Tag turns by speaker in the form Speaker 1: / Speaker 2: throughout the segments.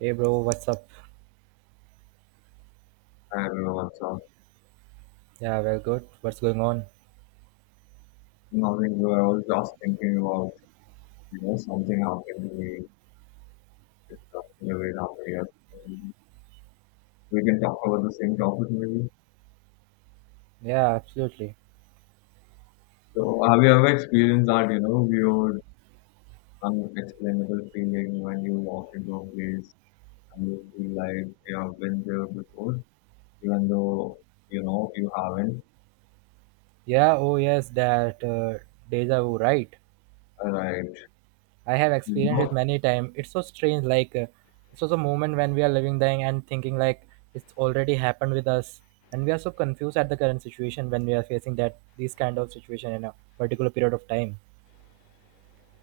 Speaker 1: Hey bro, what's up?
Speaker 2: I Hi everyone, what's up?
Speaker 1: Yeah, well, good. What's going on?
Speaker 2: Nothing good. I was just thinking about, something happened to me just in the way it happened yesterday. We can talk about the same topic maybe.
Speaker 1: Yeah, absolutely.
Speaker 2: So have you ever experienced that, you know, weird, unexplainable feeling when you walk into a place and you feel like you have been there before, even though, you know, you haven't?
Speaker 1: Yeah, oh yes, that deja vu, right?
Speaker 2: Right.
Speaker 1: I have
Speaker 2: You
Speaker 1: experienced it
Speaker 2: know,
Speaker 1: many times. It's so strange, like it was a moment when we are living there and thinking like it's already happened with us, and we are so confused at the current situation when we are facing that these kind of situation in a particular period of time.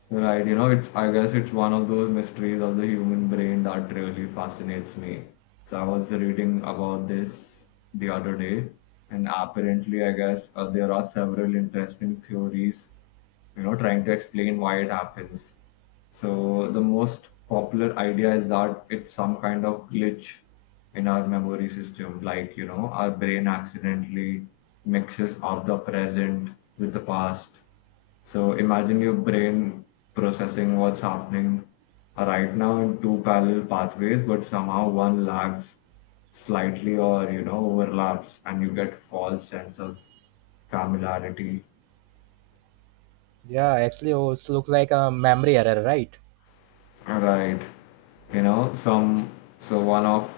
Speaker 2: Right, you know, it's I guess it's one of those mysteries of the human brain that really fascinates me. So I was reading about this the other day, and apparently, there are several interesting theories, you know, trying to explain why it happens. So the most popular idea is that it's some kind of glitch in our memory system, like, you know, our brain accidentally mixes up the present with the past. So imagine your brain processing what's happening right now in two parallel pathways, but somehow one lags slightly, or you know, overlaps, and you get false sense of familiarity.
Speaker 1: Yeah, actually, oh, it looks like a memory error, right?
Speaker 2: Right. You know, some so one of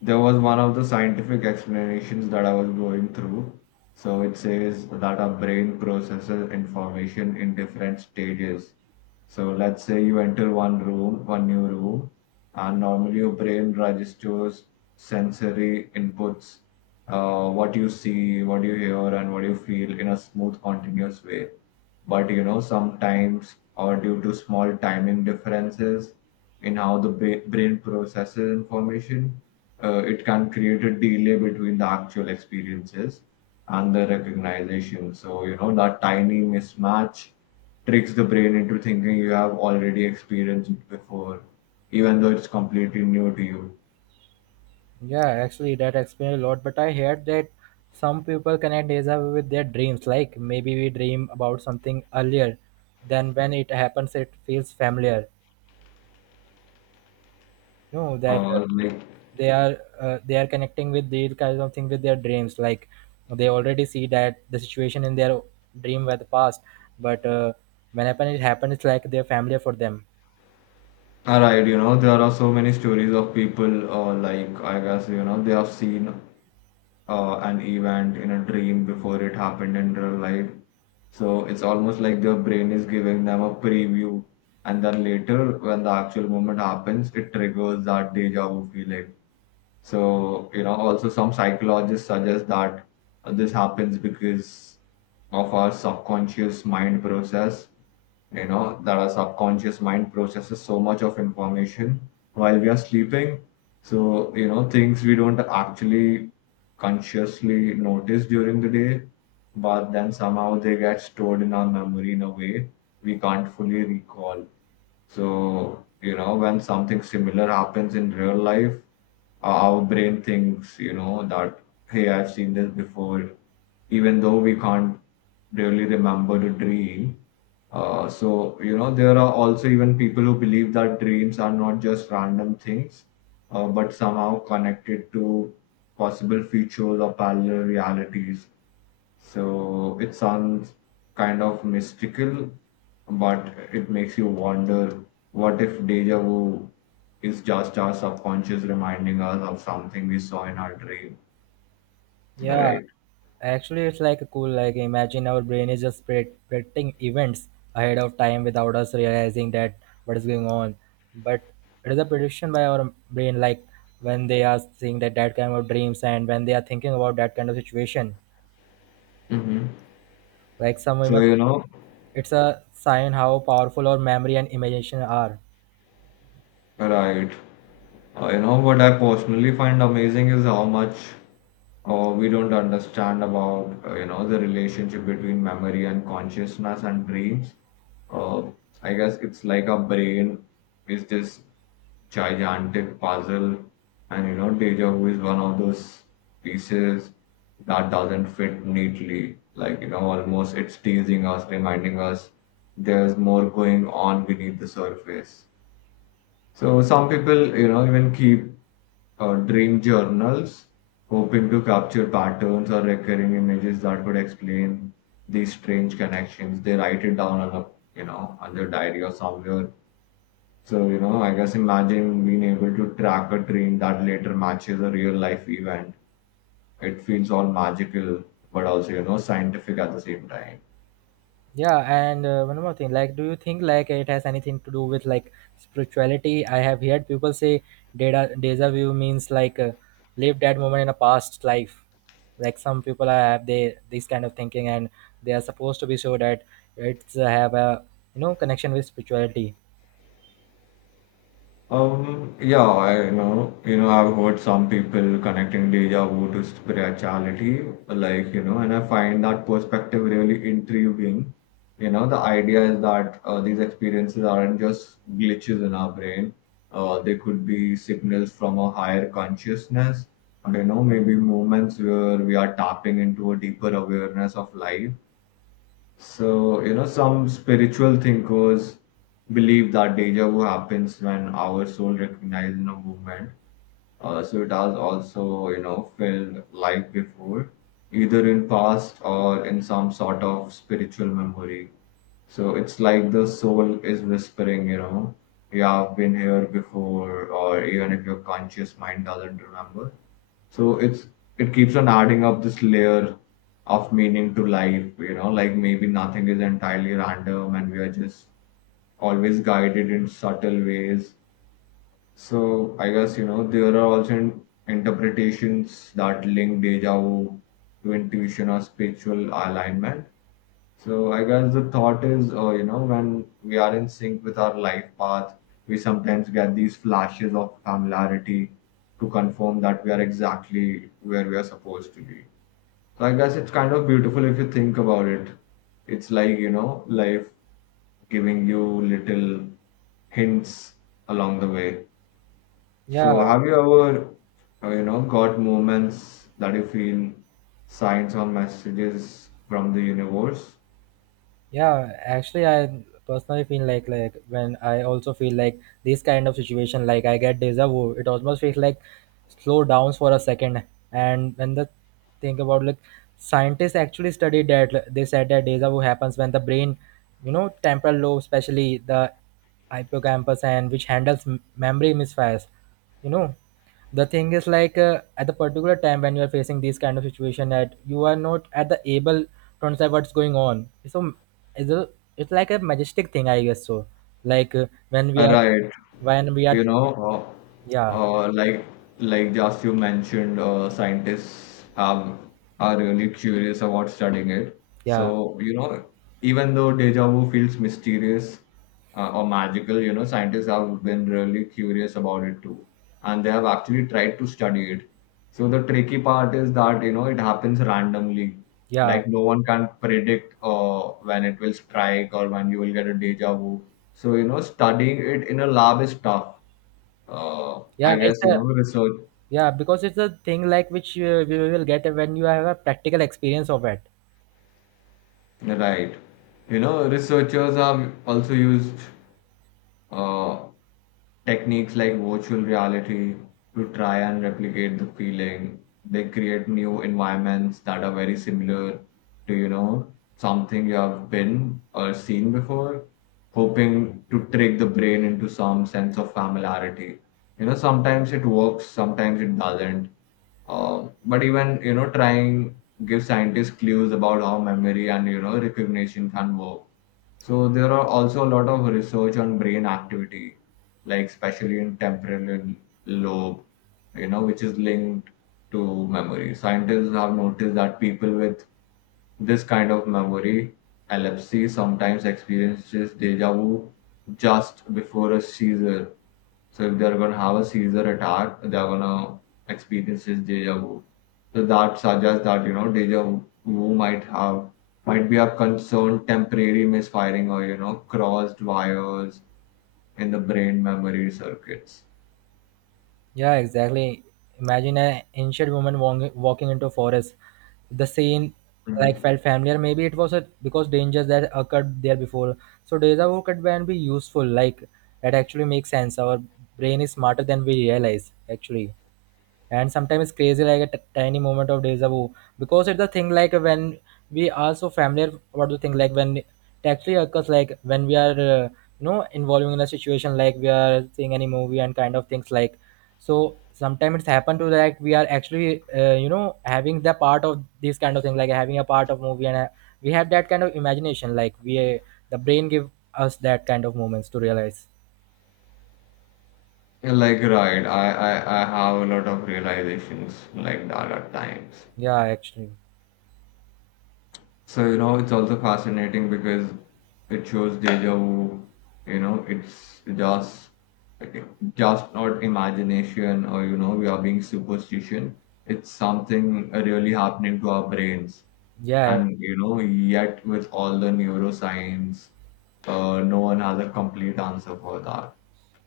Speaker 2: There was one of the scientific explanations that I was going through. So it says that our brain processes information in different stages. So let's say you enter one room, one new room, and normally your brain registers sensory inputs, what you see, what you hear, and what you feel in a smooth, continuous way. But you know, sometimes, or due to small timing differences in how the brain processes information, it can create a delay between the actual experiences and the recognition. So, you know, that tiny mismatch tricks the brain into thinking you have already experienced it before, even though it's completely new to you.
Speaker 1: Yeah, actually, that explains a lot. But I heard that some people connect deja vu with their dreams. Like maybe we dream about something earlier, then when it happens, it feels familiar. You know that
Speaker 2: Or, like,
Speaker 1: they are connecting with these kinds of things with their dreams. Like they already see that the situation in their dream were the past, but when happen it happens, it's like they're familiar for them.
Speaker 2: all right, you know, there are so many stories of people, they have seen an event in a dream before it happened in real life. So it's almost like their brain is giving them a preview, and then later, when the actual moment happens, it triggers that deja vu feeling. So, you know, also some psychologists suggest that this happens because of our subconscious mind process you know that our subconscious mind processes so much of information while we are sleeping. So, you know, things we don't actually consciously notice during the day, but then somehow they get stored in our memory in a way we can't fully recall. So, you know, when something similar happens in real life, our brain thinks, you know, that, hey, I've seen this before, even though we can't really remember the dream. So, you know, there are also even people who believe that dreams are not just random things, but somehow connected to possible features or parallel realities. So it sounds kind of mystical, but it makes you wonder, what if deja vu is just our subconscious reminding us of something we saw in our dream,
Speaker 1: Yeah,
Speaker 2: right?
Speaker 1: actually, it's like a cool. Like imagine our brain is just predicting events ahead of time without us realizing that what is going on. But it is a prediction by our brain. Like when they are seeing that that kind of dreams and when they are thinking about that kind of situation.
Speaker 2: hmm
Speaker 1: Like some
Speaker 2: So,
Speaker 1: women,
Speaker 2: you know,
Speaker 1: it's a sign how powerful our memory and imagination are.
Speaker 2: right. You know, what I personally find amazing is how much or we don't understand about you know, the relationship between memory and consciousness and dreams. Uh, i guess it's like our brain is this gigantic puzzle, and you know, deja vu is one of those pieces that doesn't fit neatly, like you know, almost it's teasing us, reminding us there's more going on beneath the surface. So some people, you know, even keep dream journals, hoping to capture patterns or recurring images that could explain these strange connections. They write it down on a, you know, on their diary or somewhere. So, you know, I guess imagine being able to track a dream that later matches a real life event. It feels all magical, but also, you know, scientific at the same time.
Speaker 1: Yeah, and one more thing, like, do you think like it has anything to do with like spirituality? I have heard people say data deja vu means like live that moment in a past life. Like have they this kind of thinking, and they are supposed to be sure that it's have a you know connection with spirituality.
Speaker 2: Yeah, I know. You know, I've heard some people connecting deja vu to spirituality, like, you know, and I find that perspective really intriguing. You know, the idea is that these experiences aren't just glitches in our brain. They could be signals from a higher consciousness, you know, maybe moments where we are tapping into a deeper awareness of life. So, you know, some spiritual thinkers believe that deja vu happens when our soul recognizes a movement. So it has also, you know, felt life before, either in past or in some sort of spiritual memory. So it's like the soul is whispering, you know, you have been here before, or even if your conscious mind doesn't remember. So it's it keeps on adding up this layer of meaning to life, you know, like maybe nothing is entirely random and we are just always guided in subtle ways. So I guess, you know, there are also interpretations that link deja vu to intuition or spiritual alignment. So I guess the thought is, you know, when we are in sync with our life path, we sometimes get these flashes of familiarity to confirm that we are exactly where we are supposed to be. So I guess it's kind of beautiful if you think about it. It's like, you know, life giving you little hints along the way.
Speaker 1: Yeah,
Speaker 2: So have you ever, you know, got moments that you feel signs or messages from the universe?
Speaker 1: yeah, actually, I personally feel like when I also feel like this kind of situation, like I get deja vu. It almost feels like slow downs for a second, and when the think about like scientists actually studied that like, they said that deja vu happens when the brain, you know, temporal lobe, especially the hippocampus, and which handles memory misfires. You know, the thing is like at the particular time when you are facing these kind of situation that you are not at the able to understand what's going on, so it's, a, it's like a majestic thing, I guess. So like
Speaker 2: Right,
Speaker 1: when we are
Speaker 2: you know,
Speaker 1: thinking.
Speaker 2: uh,
Speaker 1: Yeah,
Speaker 2: uh, like like just you mentioned, scientists have are really curious about studying it. So
Speaker 1: yeah,
Speaker 2: you know, even though deja vu feels mysterious or magical, you know, scientists have been really curious about it too, and they have actually tried to study it. So the tricky part is that you know it happens randomly.
Speaker 1: yeah,
Speaker 2: Like no one can predict when it will strike or when you will get a deja vu. So, you know, studying it in a lab is tough.
Speaker 1: yeah,
Speaker 2: I
Speaker 1: it's
Speaker 2: guess you
Speaker 1: a,
Speaker 2: know research,
Speaker 1: yeah, because it's a thing like which we will get when you have a practical experience of it.
Speaker 2: right. You know, researchers have also used uh, techniques like virtual reality to try and replicate the feeling. They create new environments that are very similar to, you know, something you have been or seen before, hoping to trick the brain into some sense of familiarity. You know, sometimes it works, sometimes it doesn't. But even you know, trying give scientists clues about how memory and you know recognition can work. So there are also a lot of research on brain activity, like especially in temporal lobe, you know, which is linked to memory. Scientists have noticed that people with this kind of memory epilepsy sometimes experiences deja vu just before a seizure. So if they're gonna have a seizure attack, they're gonna experience this deja vu. So that suggests that you know deja vu might be a concerned temporary misfiring, or you know, crossed wires in the brain memory circuits.
Speaker 1: Yeah, exactly. Imagine an ancient woman walking into a forest. The scene like
Speaker 2: Mhm.
Speaker 1: felt familiar. Maybe it was a, because dangers that occurred there before. So deja vu could can be useful. Like that actually makes sense. Our brain is smarter than we realize. Actually and sometimes crazy like a tiny moment of deja vu because it's the thing like when we are so familiar about the thing like when it actually occurs, like when we are you know involving in a situation like we are seeing any movie and kind of things like. So sometimes it's happened to like we are actually you know having the part of this kind of thing like having a part of movie and we have that kind of imagination like we the brain give us that kind of moments to realize.
Speaker 2: Like right, I have a lot of realizations like that at times.
Speaker 1: Yeah, actually.
Speaker 2: So, you know, it's also fascinating because it shows deja vu, you know, it's just not imagination, or, you know, we are being superstition. It's something really happening to our brains.
Speaker 1: Yeah.
Speaker 2: And, you know, yet with all the neuroscience, no one has a complete answer for that.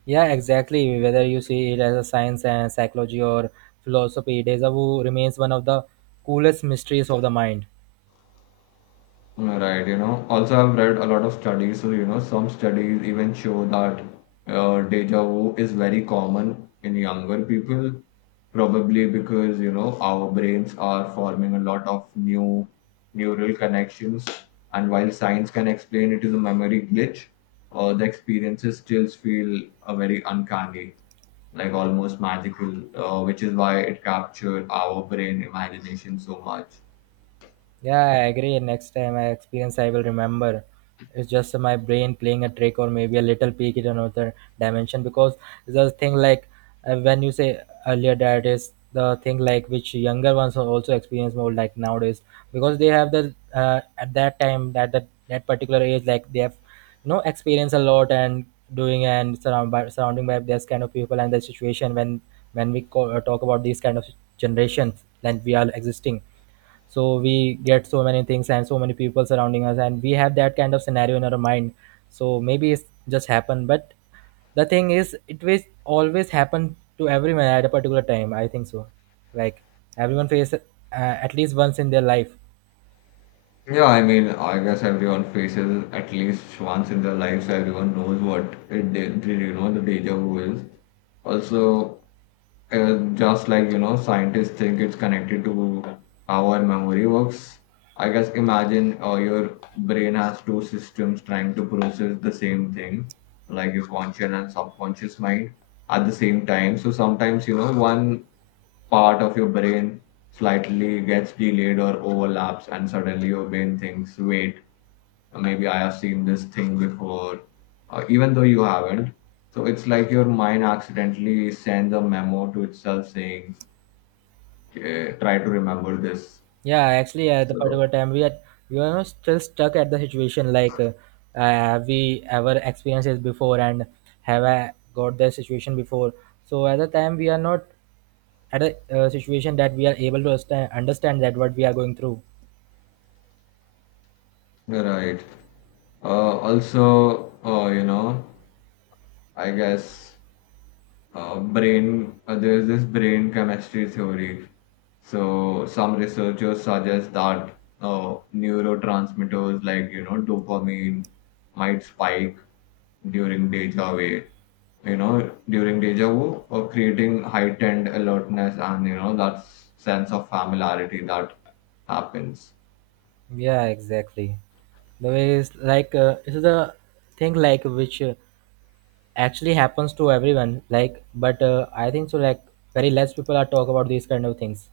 Speaker 1: Yeah, exactly. Whether you see it as a science and psychology or philosophy, deja vu remains one of the coolest mysteries of the mind.
Speaker 2: Right, you know. Also, I've read a lot of studies. So, you know, some studies even show that deja vu is very common in younger people, probably because, you know, our brains are forming a lot of new neural connections. And while science can explain it is a memory glitch, the experiences still feel very uncanny, like almost magical, which is why it captured our brain imagination so much.
Speaker 1: Yeah, I agree. Next time I experience, I will remember. It's just my brain playing a trick, or maybe a little peek in another dimension. Because the thing like when you say earlier, that is the thing like which younger ones are also experience more like nowadays, because they have the at that time that particular age like they have you know experience a lot and doing and surrounding by this kind of people and the situation when we talk about these kind of generations that we are existing. So we get so many things and so many people surrounding us, and we have that kind of scenario in our mind. So maybe it's just happened, but the thing is it will always happen to everyone at a particular time, I think so. Like everyone faces at least once in their life.
Speaker 2: Yeah, I mean, I guess everyone faces at least once in their lives. Everyone knows what it did, you know, the deja vu is. Also, just like you know scientists think it's connected to how our memory works. I guess imagine your brain has two systems trying to process the same thing, like your conscious and subconscious mind at the same time. So sometimes you know one part of your brain slightly gets delayed or overlaps, and suddenly your brain thinks, wait, maybe I have seen this thing before, even though you haven't. So it's like your mind accidentally sends a memo to itself saying, "Okay, try to remember this."
Speaker 1: Yeah, actually, at the
Speaker 2: So,
Speaker 1: particular time we are not still stuck at the situation like uh, have we ever experienced this before, and have I got that situation before. So at the time we are not at a situation that we are able to understand, that what we are going through.
Speaker 2: right. Also, you know, I guess there's this brain chemistry theory. So some researchers suggest that neurotransmitters like, you know, dopamine might spike during deja vu you know, during deja vu, or creating heightened alertness and, you know, that sense of familiarity that happens.
Speaker 1: Yeah, exactly. The way is like this is a thing like which actually happens to everyone like, but I think so like very less people are talk about these kind of things.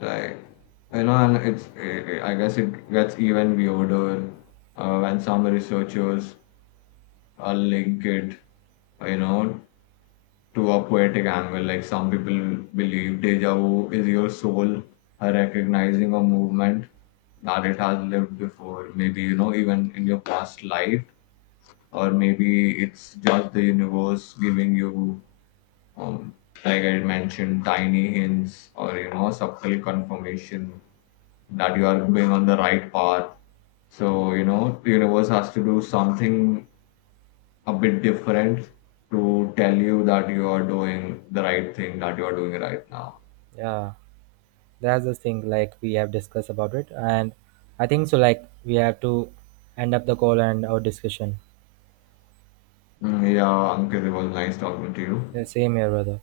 Speaker 2: Like, you know, and I guess it gets even weirder when some researchers link it, you know, to a poetic angle. Like, some people believe deja vu is your soul recognizing a movement that it has lived before, maybe, you know, even in your past life, or maybe it's just the universe giving you um, like I mentioned, tiny hints, or you know, subtle confirmation that you are going on the right path. So you know the universe has to do something a bit different to tell you that you are doing the right thing that you are doing right now.
Speaker 1: Yeah, that's the thing like we have discussed about it, and I think so like we have to end up the call and our discussion.
Speaker 2: Yeah, Ankit, it was nice talking to you.
Speaker 1: Yeah, same here, brother.